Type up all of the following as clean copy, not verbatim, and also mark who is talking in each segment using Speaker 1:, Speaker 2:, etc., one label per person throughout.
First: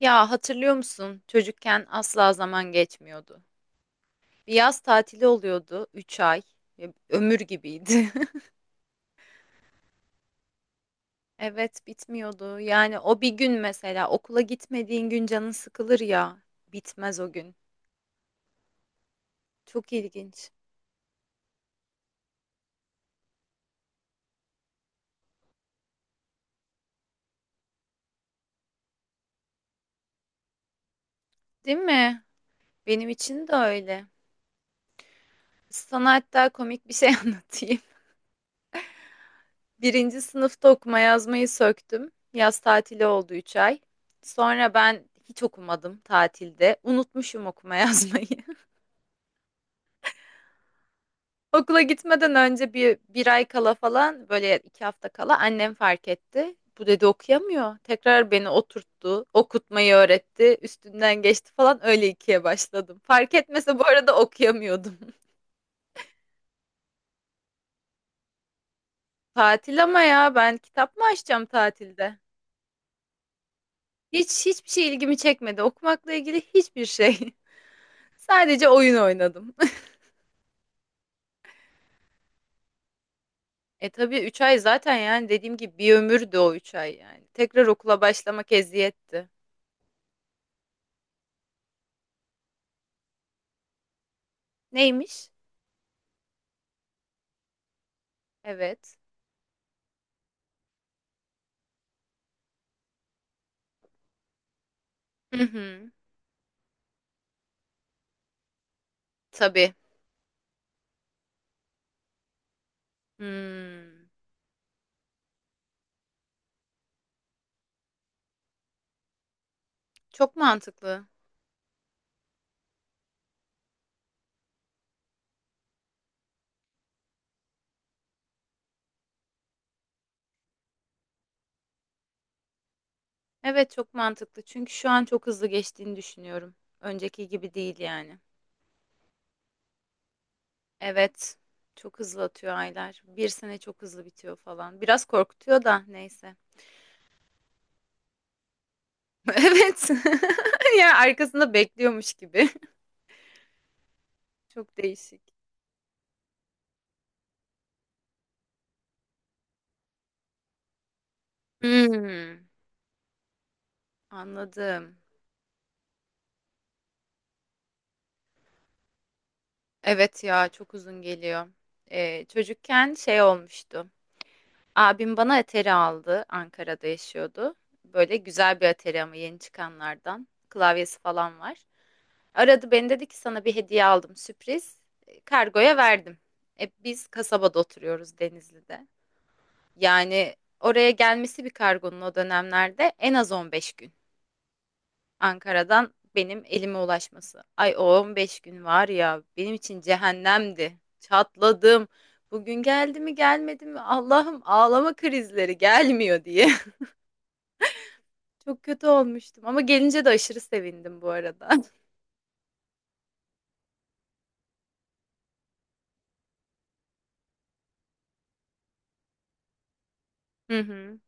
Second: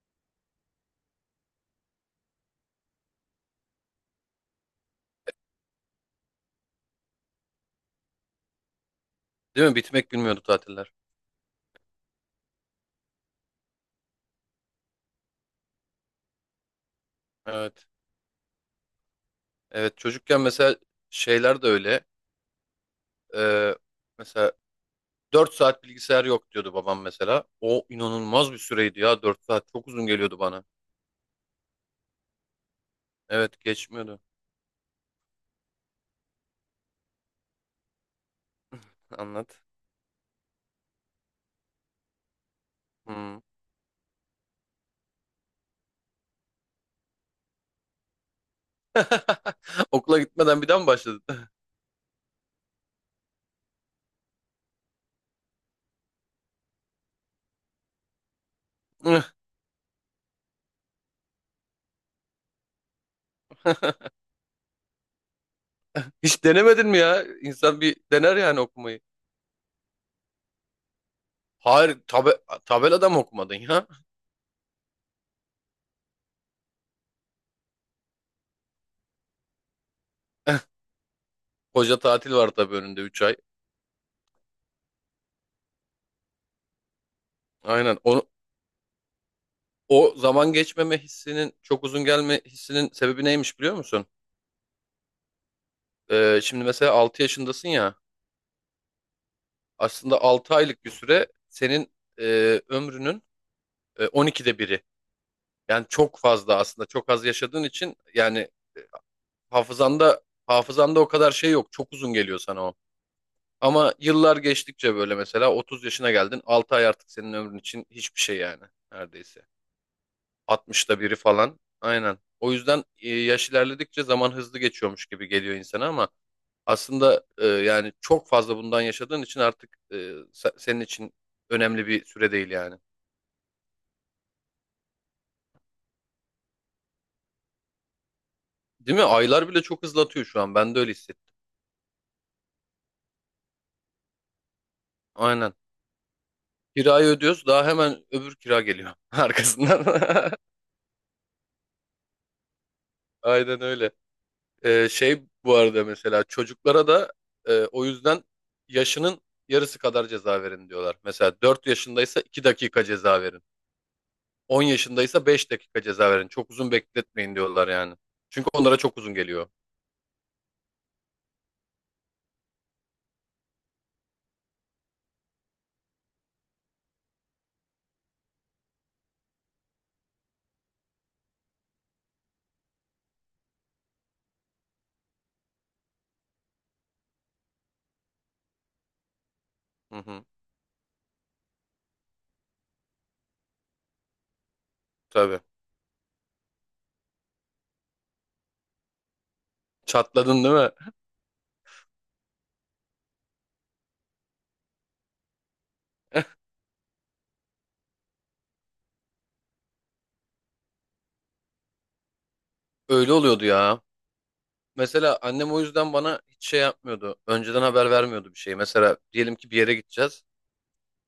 Speaker 1: Ya hatırlıyor musun? Çocukken asla zaman geçmiyordu. Bir yaz tatili oluyordu 3 ay. Ya, ömür gibiydi.
Speaker 2: Değil mi? Bitmek bilmiyordu tatiller.
Speaker 1: Evet bitmiyordu. Yani o bir gün mesela okula gitmediğin gün canın sıkılır ya. Bitmez o gün.
Speaker 2: Evet.
Speaker 1: Çok
Speaker 2: Evet çocukken
Speaker 1: ilginç.
Speaker 2: mesela şeyler de öyle. Ee, mesela 4 saat bilgisayar yok diyordu babam mesela. O inanılmaz bir süreydi ya, 4 saat. Çok uzun geliyordu bana.
Speaker 1: Değil mi? Benim için de
Speaker 2: Evet
Speaker 1: öyle.
Speaker 2: geçmiyordu.
Speaker 1: Sana hatta komik bir şey anlatayım.
Speaker 2: Anlat.
Speaker 1: Birinci sınıfta okuma yazmayı söktüm. Yaz tatili oldu
Speaker 2: Hmm.
Speaker 1: 3 ay. Sonra ben hiç okumadım tatilde. Unutmuşum okuma yazmayı.
Speaker 2: Okula gitmeden bir daha mı başladın?
Speaker 1: Okula gitmeden önce bir ay kala falan böyle 2 hafta kala annem fark etti. Bu dedi okuyamıyor. Tekrar beni oturttu, okutmayı öğretti, üstünden geçti falan öyle ikiye başladım. Fark etmese bu arada okuyamıyordum.
Speaker 2: Hiç denemedin mi ya? İnsan bir dener yani okumayı.
Speaker 1: Tatil ama ya ben kitap mı açacağım
Speaker 2: Hayır
Speaker 1: tatilde?
Speaker 2: tabelada mı okumadın ya?
Speaker 1: Hiç hiçbir şey ilgimi çekmedi. Okumakla ilgili hiçbir şey. Sadece oyun oynadım.
Speaker 2: Koca tatil var tabii önünde, 3 ay.
Speaker 1: E tabii 3 ay zaten yani dediğim gibi bir ömürdü o 3 ay yani. Tekrar
Speaker 2: Aynen.
Speaker 1: okula başlamak eziyetti.
Speaker 2: O zaman geçmeme hissinin, çok uzun gelme hissinin sebebi neymiş, biliyor musun?
Speaker 1: Neymiş?
Speaker 2: Şimdi mesela 6 yaşındasın ya,
Speaker 1: Evet.
Speaker 2: aslında 6 aylık bir süre senin ömrünün 12'de biri.
Speaker 1: Hı
Speaker 2: Yani
Speaker 1: hı.
Speaker 2: çok fazla, aslında çok az yaşadığın için yani, e,
Speaker 1: Tabii.
Speaker 2: hafızanda hafızanda o kadar şey yok. Çok uzun geliyor sana o. Ama
Speaker 1: Hımm.
Speaker 2: yıllar geçtikçe, böyle mesela 30 yaşına geldin, 6 ay artık senin ömrün için hiçbir şey yani, neredeyse.
Speaker 1: Çok
Speaker 2: 60'ta
Speaker 1: mantıklı.
Speaker 2: biri falan. Aynen. O yüzden yaş ilerledikçe zaman hızlı geçiyormuş gibi geliyor insana ama aslında, yani çok fazla bundan yaşadığın için artık, senin için önemli bir süre değil yani.
Speaker 1: Evet, çok mantıklı. Çünkü şu an çok hızlı geçtiğini düşünüyorum. Önceki gibi değil yani.
Speaker 2: Değil mi? Aylar bile çok hızlatıyor şu an. Ben de öyle hissettim.
Speaker 1: Evet. Çok hızlı atıyor aylar. Bir sene çok hızlı bitiyor falan. Biraz
Speaker 2: Aynen.
Speaker 1: korkutuyor da neyse.
Speaker 2: Kirayı ödüyoruz. Daha hemen öbür kira geliyor arkasından.
Speaker 1: Evet. Ya arkasında bekliyormuş gibi.
Speaker 2: Aynen öyle.
Speaker 1: Çok değişik.
Speaker 2: Şey bu arada mesela çocuklara da o yüzden yaşının yarısı kadar ceza verin diyorlar. Mesela 4 yaşındaysa 2
Speaker 1: Hımm.
Speaker 2: dakika ceza verin. 10
Speaker 1: Anladım.
Speaker 2: yaşındaysa 5 dakika ceza verin. Çok uzun bekletmeyin diyorlar yani. Çünkü onlara çok uzun geliyor.
Speaker 1: Evet ya çok uzun geliyor. Çocukken şey olmuştu. Abim bana Atari aldı. Ankara'da yaşıyordu. Böyle güzel bir Atari ama yeni çıkanlardan. Klavyesi falan var. Aradı beni dedi ki sana bir hediye aldım sürpriz. Kargoya verdim. Biz kasabada oturuyoruz Denizli'de.
Speaker 2: Hı hı.
Speaker 1: Yani oraya gelmesi bir kargonun o dönemlerde en az 15 gün.
Speaker 2: Tabii.
Speaker 1: Ankara'dan benim elime ulaşması. Ay o 15 gün var ya benim için
Speaker 2: Çatladın değil mi?
Speaker 1: cehennemdi. Çatladım. Bugün geldi mi gelmedi mi Allah'ım ağlama krizleri gelmiyor diye. Çok kötü olmuştum ama gelince de aşırı sevindim bu arada.
Speaker 2: Öyle oluyordu ya. Mesela annem o yüzden bana hiç şey yapmıyordu. Önceden haber vermiyordu bir şey. Mesela diyelim ki bir yere gideceğiz.
Speaker 1: Hı hı.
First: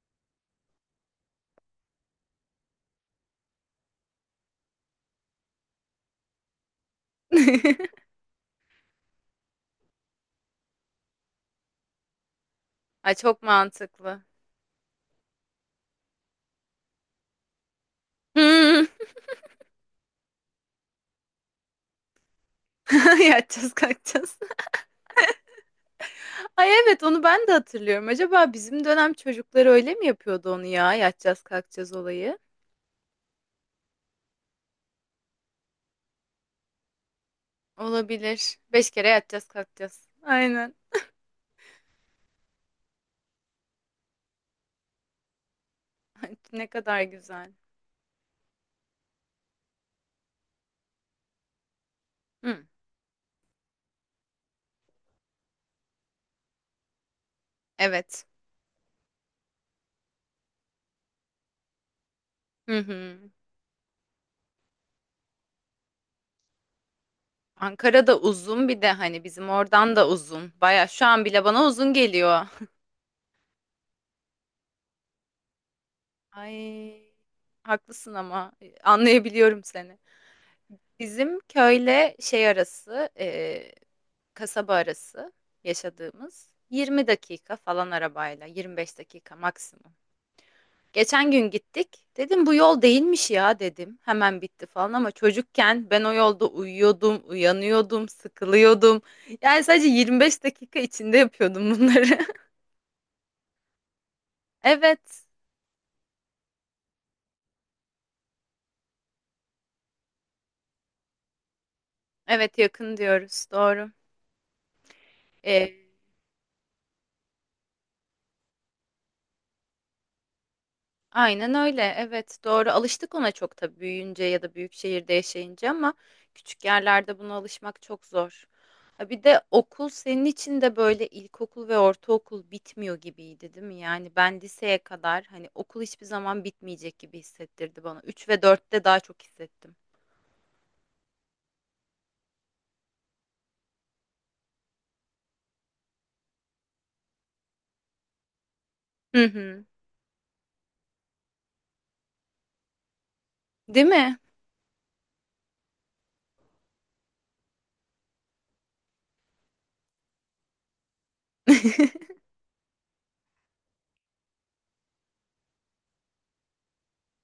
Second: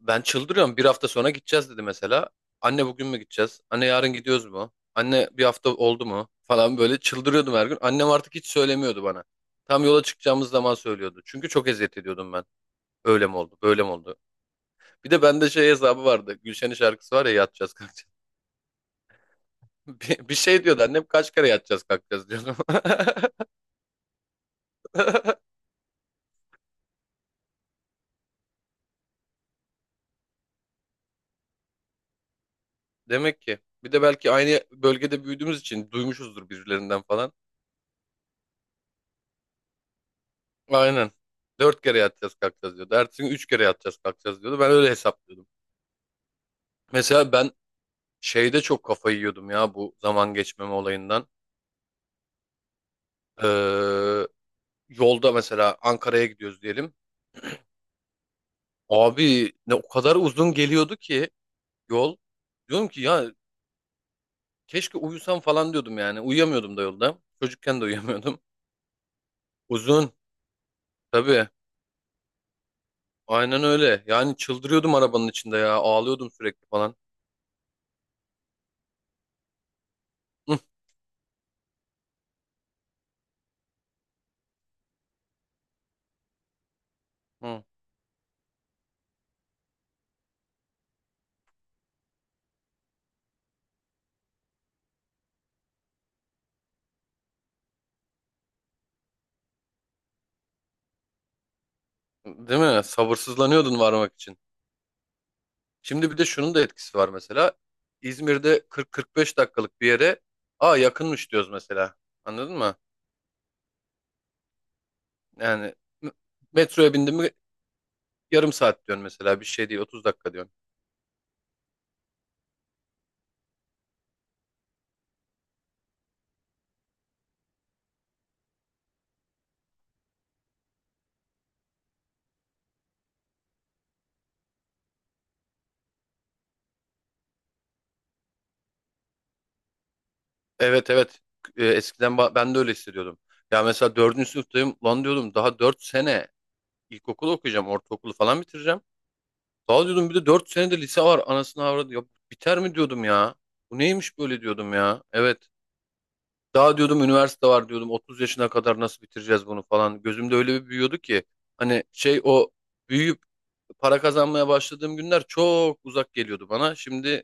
Speaker 2: Ben çıldırıyorum. Bir hafta sonra gideceğiz dedi mesela. Anne bugün mü gideceğiz? Anne yarın gidiyoruz mu? Anne bir hafta oldu mu? Falan böyle çıldırıyordum her gün. Annem artık hiç söylemiyordu bana. Tam yola çıkacağımız zaman söylüyordu. Çünkü çok eziyet ediyordum ben.
Speaker 1: Ay
Speaker 2: Öyle mi
Speaker 1: çok
Speaker 2: oldu? Böyle mi oldu?
Speaker 1: mantıklı.
Speaker 2: Bir de bende şey hesabı vardı. Gülşen'in şarkısı var ya, yatacağız kalkacağız.
Speaker 1: Hmm.
Speaker 2: Bir şey diyordu annem, kaç kere yatacağız kalkacağız diyordum.
Speaker 1: Yatacağız kalkacağız. Ay evet onu ben de hatırlıyorum. Acaba bizim dönem çocukları öyle mi yapıyordu onu ya? Yatacağız kalkacağız olayı.
Speaker 2: Demek ki. Bir de belki aynı bölgede büyüdüğümüz için duymuşuzdur birilerinden falan.
Speaker 1: Olabilir. 5 kere yatacağız kalkacağız. Aynen.
Speaker 2: Aynen. Dört kere yatacağız kalkacağız diyordu. Ertesi gün üç kere yatacağız kalkacağız diyordu. Ben öyle hesaplıyordum.
Speaker 1: Ay, ne kadar
Speaker 2: Mesela ben
Speaker 1: güzel.
Speaker 2: şeyde çok kafayı yiyordum ya, bu zaman geçmeme olayından.
Speaker 1: Hı.
Speaker 2: Ee, yolda mesela Ankara'ya gidiyoruz diyelim.
Speaker 1: Evet.
Speaker 2: Abi ne o kadar uzun geliyordu ki yol.
Speaker 1: Hı
Speaker 2: Diyorum ki
Speaker 1: hı.
Speaker 2: ya, keşke uyusam falan diyordum yani. Uyuyamıyordum da yolda. Çocukken de
Speaker 1: Ankara'da
Speaker 2: uyuyamıyordum.
Speaker 1: uzun bir de hani bizim oradan da
Speaker 2: Uzun.
Speaker 1: uzun. Baya şu an bile
Speaker 2: Tabii.
Speaker 1: bana uzun geliyor.
Speaker 2: Aynen öyle. Yani çıldırıyordum arabanın içinde ya. Ağlıyordum sürekli falan.
Speaker 1: Ay, haklısın ama anlayabiliyorum seni.
Speaker 2: Hı,
Speaker 1: Bizim köyle şey arası, kasaba arası yaşadığımız 20 dakika
Speaker 2: hı.
Speaker 1: falan arabayla, 25 dakika maksimum. Geçen gün gittik. Dedim bu yol değilmiş ya dedim. Hemen bitti falan ama çocukken ben o yolda uyuyordum, uyanıyordum, sıkılıyordum. Yani sadece 25 dakika içinde yapıyordum bunları.
Speaker 2: Değil mi? Sabırsızlanıyordun varmak için.
Speaker 1: Evet.
Speaker 2: Şimdi bir de şunun da etkisi var mesela. İzmir'de 40-45 dakikalık bir yere, aa, yakınmış diyoruz mesela.
Speaker 1: Evet
Speaker 2: Anladın mı?
Speaker 1: yakın diyoruz. Doğru.
Speaker 2: Yani
Speaker 1: Ee,
Speaker 2: m- metroya bindim mi yarım saat diyorsun mesela. Bir şey değil, 30 dakika diyorsun.
Speaker 1: Aynen öyle. Evet, doğru. Alıştık ona çok tabii büyüyünce ya da büyük şehirde yaşayınca ama küçük yerlerde buna alışmak çok zor. Ha bir de okul senin için de böyle ilkokul ve ortaokul bitmiyor gibiydi, değil mi? Yani ben liseye kadar hani okul hiçbir zaman bitmeyecek gibi hissettirdi bana. 3 ve dörtte daha çok hissettim.
Speaker 2: Evet evet. Eskiden ben de öyle hissediyordum. Ya mesela dördüncü sınıftayım. Lan diyordum, daha 4 sene ilkokulu okuyacağım. Ortaokulu falan bitireceğim.
Speaker 1: Hı hı.
Speaker 2: Daha diyordum bir de 4 sene de lise var. Anasını avradı. Ya biter mi diyordum ya. Bu
Speaker 1: Değil
Speaker 2: neymiş
Speaker 1: mi?
Speaker 2: böyle diyordum ya. Evet. Daha diyordum üniversite var diyordum. 30 yaşına kadar nasıl bitireceğiz bunu falan. Gözümde öyle bir büyüyordu ki. Hani şey, o büyüyüp para kazanmaya başladığım günler çok uzak geliyordu bana. Şimdi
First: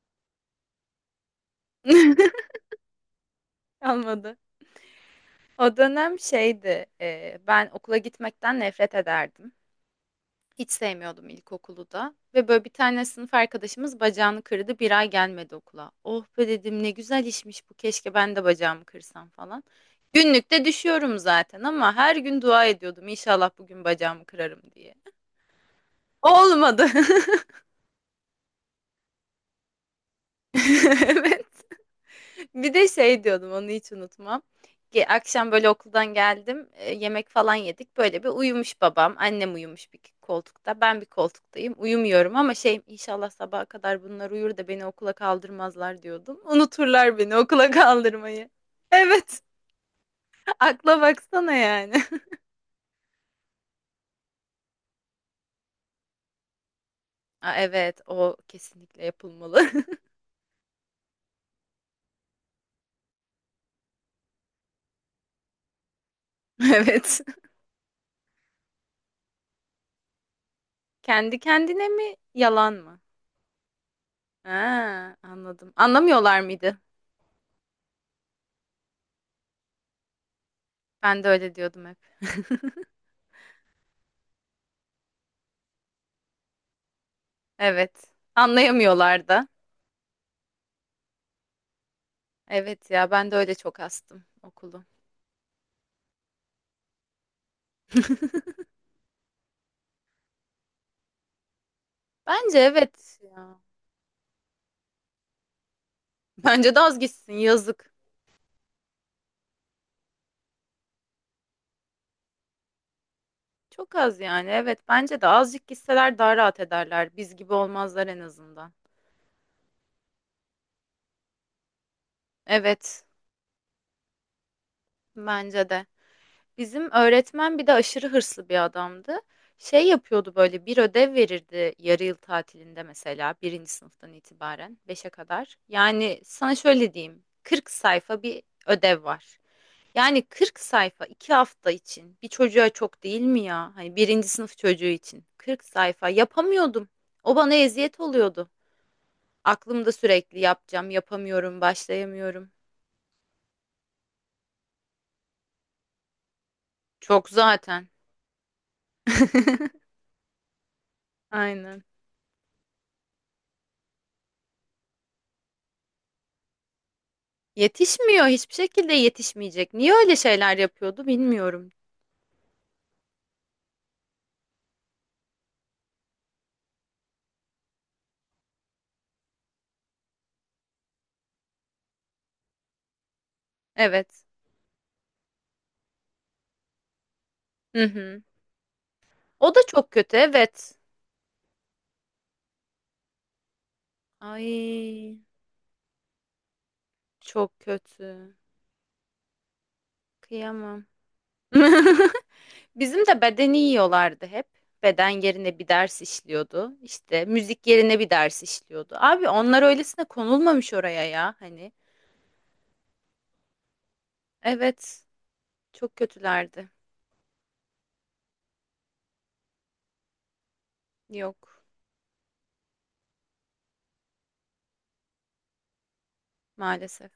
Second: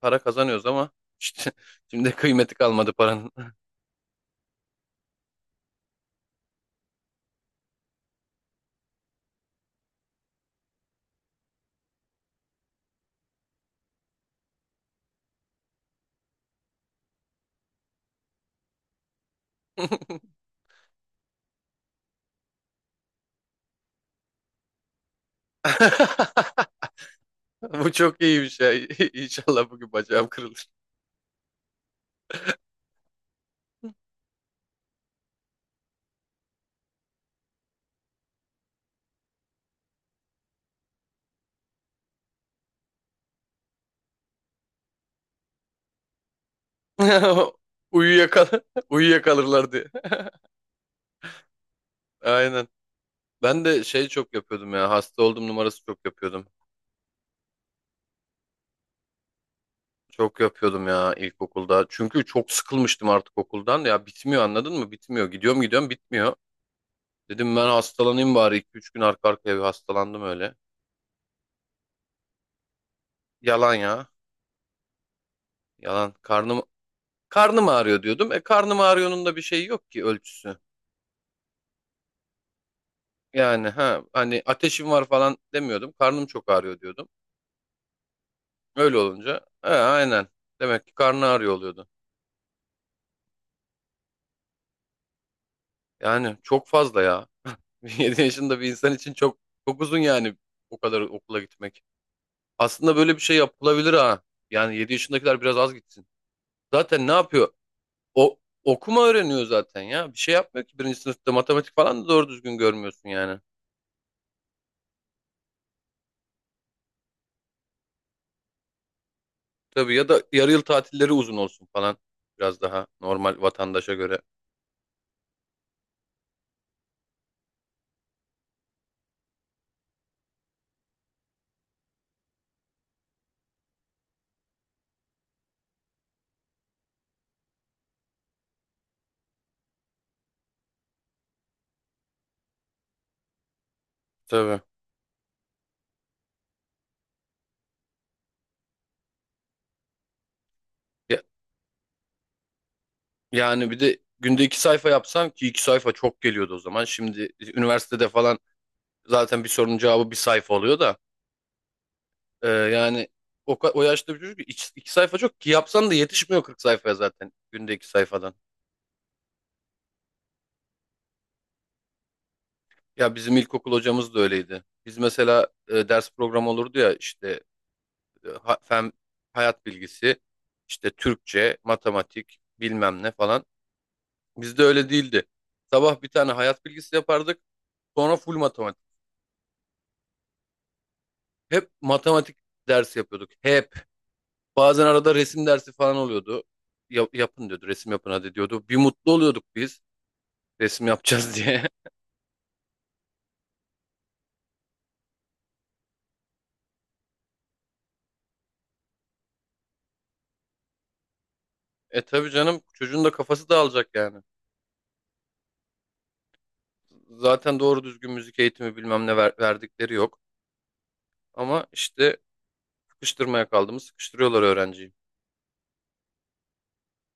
Speaker 2: para kazanıyoruz ama işte şimdi kıymeti kalmadı paranın.
Speaker 1: Kalmadı. O dönem şeydi, ben okula gitmekten nefret ederdim. Hiç sevmiyordum ilkokulu da. Ve böyle bir tane sınıf arkadaşımız bacağını kırdı. Bir ay gelmedi okula. Oh be dedim ne güzel işmiş bu. Keşke ben de bacağımı kırsam falan. Günlükte düşüyorum zaten ama her gün dua ediyordum. İnşallah bugün bacağımı kırarım diye. Olmadı.
Speaker 2: Bu çok iyiymiş ya. İnşallah bugün bacağım kırılır.
Speaker 1: Evet. Bir de şey diyordum onu hiç unutmam. Akşam böyle okuldan geldim yemek falan yedik böyle bir uyumuş babam annem uyumuş bir koltukta ben bir koltuktayım uyumuyorum ama şey inşallah sabaha kadar bunlar uyur da beni okula kaldırmazlar diyordum. Unuturlar beni okula
Speaker 2: Uyuyakal
Speaker 1: kaldırmayı. Evet
Speaker 2: uyuyakalırlar diye.
Speaker 1: akla baksana yani.
Speaker 2: Aynen. Ben de şey çok yapıyordum ya. Hasta oldum numarası çok yapıyordum.
Speaker 1: Aa, evet o kesinlikle yapılmalı.
Speaker 2: Çok yapıyordum ya ilkokulda. Çünkü çok sıkılmıştım artık okuldan. Ya bitmiyor, anladın mı? Bitmiyor. Gidiyorum gidiyorum bitmiyor.
Speaker 1: Evet
Speaker 2: Dedim ben hastalanayım bari. İki üç gün arka arkaya bir hastalandım öyle.
Speaker 1: kendi kendine mi yalan mı?
Speaker 2: Yalan ya.
Speaker 1: Ha, anladım
Speaker 2: Yalan.
Speaker 1: anlamıyorlar
Speaker 2: Karnım
Speaker 1: mıydı?
Speaker 2: karnım ağrıyor diyordum. E, karnım ağrıyor'nun da bir şeyi yok ki, ölçüsü.
Speaker 1: Ben de öyle diyordum hep.
Speaker 2: Yani ha, hani ateşim var falan demiyordum. Karnım çok ağrıyor diyordum.
Speaker 1: Evet.
Speaker 2: Öyle
Speaker 1: Anlayamıyorlar
Speaker 2: olunca
Speaker 1: da.
Speaker 2: he, aynen. Demek ki karnı ağrıyor oluyordu.
Speaker 1: Evet ya ben de öyle çok astım okulu.
Speaker 2: Yani çok fazla ya. 7 yaşında bir insan için çok çok uzun yani o kadar okula gitmek.
Speaker 1: Bence
Speaker 2: Aslında böyle
Speaker 1: evet
Speaker 2: bir şey
Speaker 1: ya.
Speaker 2: yapılabilir ha. Yani 7 yaşındakiler biraz az gitsin.
Speaker 1: Bence de az
Speaker 2: Zaten ne
Speaker 1: gitsin
Speaker 2: yapıyor?
Speaker 1: yazık.
Speaker 2: O okuma öğreniyor zaten ya. Bir şey yapmıyor ki, birinci sınıfta matematik falan da doğru düzgün görmüyorsun yani.
Speaker 1: Çok az yani evet bence de azıcık gitseler daha rahat ederler. Biz gibi olmazlar en azından.
Speaker 2: Tabii, ya da yarı yıl tatilleri uzun olsun falan. Biraz daha
Speaker 1: Evet
Speaker 2: normal vatandaşa göre.
Speaker 1: bence de. Bizim öğretmen bir de aşırı hırslı bir adamdı. Şey yapıyordu böyle bir ödev verirdi yarı yıl tatilinde mesela birinci sınıftan itibaren beşe kadar. Yani sana şöyle diyeyim 40 sayfa bir ödev var. Yani 40 sayfa 2 hafta için bir çocuğa çok değil mi ya? Hani birinci sınıf
Speaker 2: Tabii.
Speaker 1: çocuğu için 40 sayfa yapamıyordum. O bana eziyet oluyordu. Aklımda sürekli yapacağım
Speaker 2: Ya,
Speaker 1: yapamıyorum başlayamıyorum.
Speaker 2: yani bir de günde iki sayfa yapsam ki iki sayfa çok geliyordu o zaman.
Speaker 1: Çok
Speaker 2: Şimdi
Speaker 1: zaten.
Speaker 2: üniversitede falan zaten bir sorunun cevabı bir sayfa oluyor da.
Speaker 1: Aynen.
Speaker 2: Yani o yaşta bir çocuk iki sayfa çok ki yapsan da yetişmiyor 40 sayfaya zaten günde iki
Speaker 1: Yetişmiyor
Speaker 2: sayfadan.
Speaker 1: hiçbir şekilde yetişmeyecek. Niye öyle şeyler yapıyordu bilmiyorum.
Speaker 2: Ya bizim ilkokul hocamız da öyleydi. Biz mesela ders programı olurdu ya işte, fen, hayat bilgisi, işte Türkçe, matematik, bilmem ne falan.
Speaker 1: Evet.
Speaker 2: Bizde öyle değildi. Sabah bir tane hayat bilgisi yapardık,
Speaker 1: Hı
Speaker 2: sonra
Speaker 1: hı.
Speaker 2: full matematik.
Speaker 1: O da çok kötü evet.
Speaker 2: Hep matematik dersi yapıyorduk. Hep. Bazen arada
Speaker 1: Ay
Speaker 2: resim dersi falan oluyordu. Yapın
Speaker 1: çok
Speaker 2: diyordu. Resim yapın hadi
Speaker 1: kötü.
Speaker 2: diyordu. Bir mutlu oluyorduk biz.
Speaker 1: Kıyamam.
Speaker 2: Resim yapacağız diye.
Speaker 1: Bizim de bedeni yiyorlardı hep. Beden yerine bir ders işliyordu. İşte müzik yerine bir ders işliyordu. Abi onlar öylesine konulmamış oraya ya hani.
Speaker 2: E tabii canım, çocuğun da kafası dağılacak yani.
Speaker 1: Evet çok kötülerdi.
Speaker 2: Zaten doğru düzgün müzik eğitimi bilmem ne verdikleri yok.
Speaker 1: Yok
Speaker 2: Ama işte sıkıştırmaya kaldığımız sıkıştırıyorlar öğrenciyi.
Speaker 1: maalesef.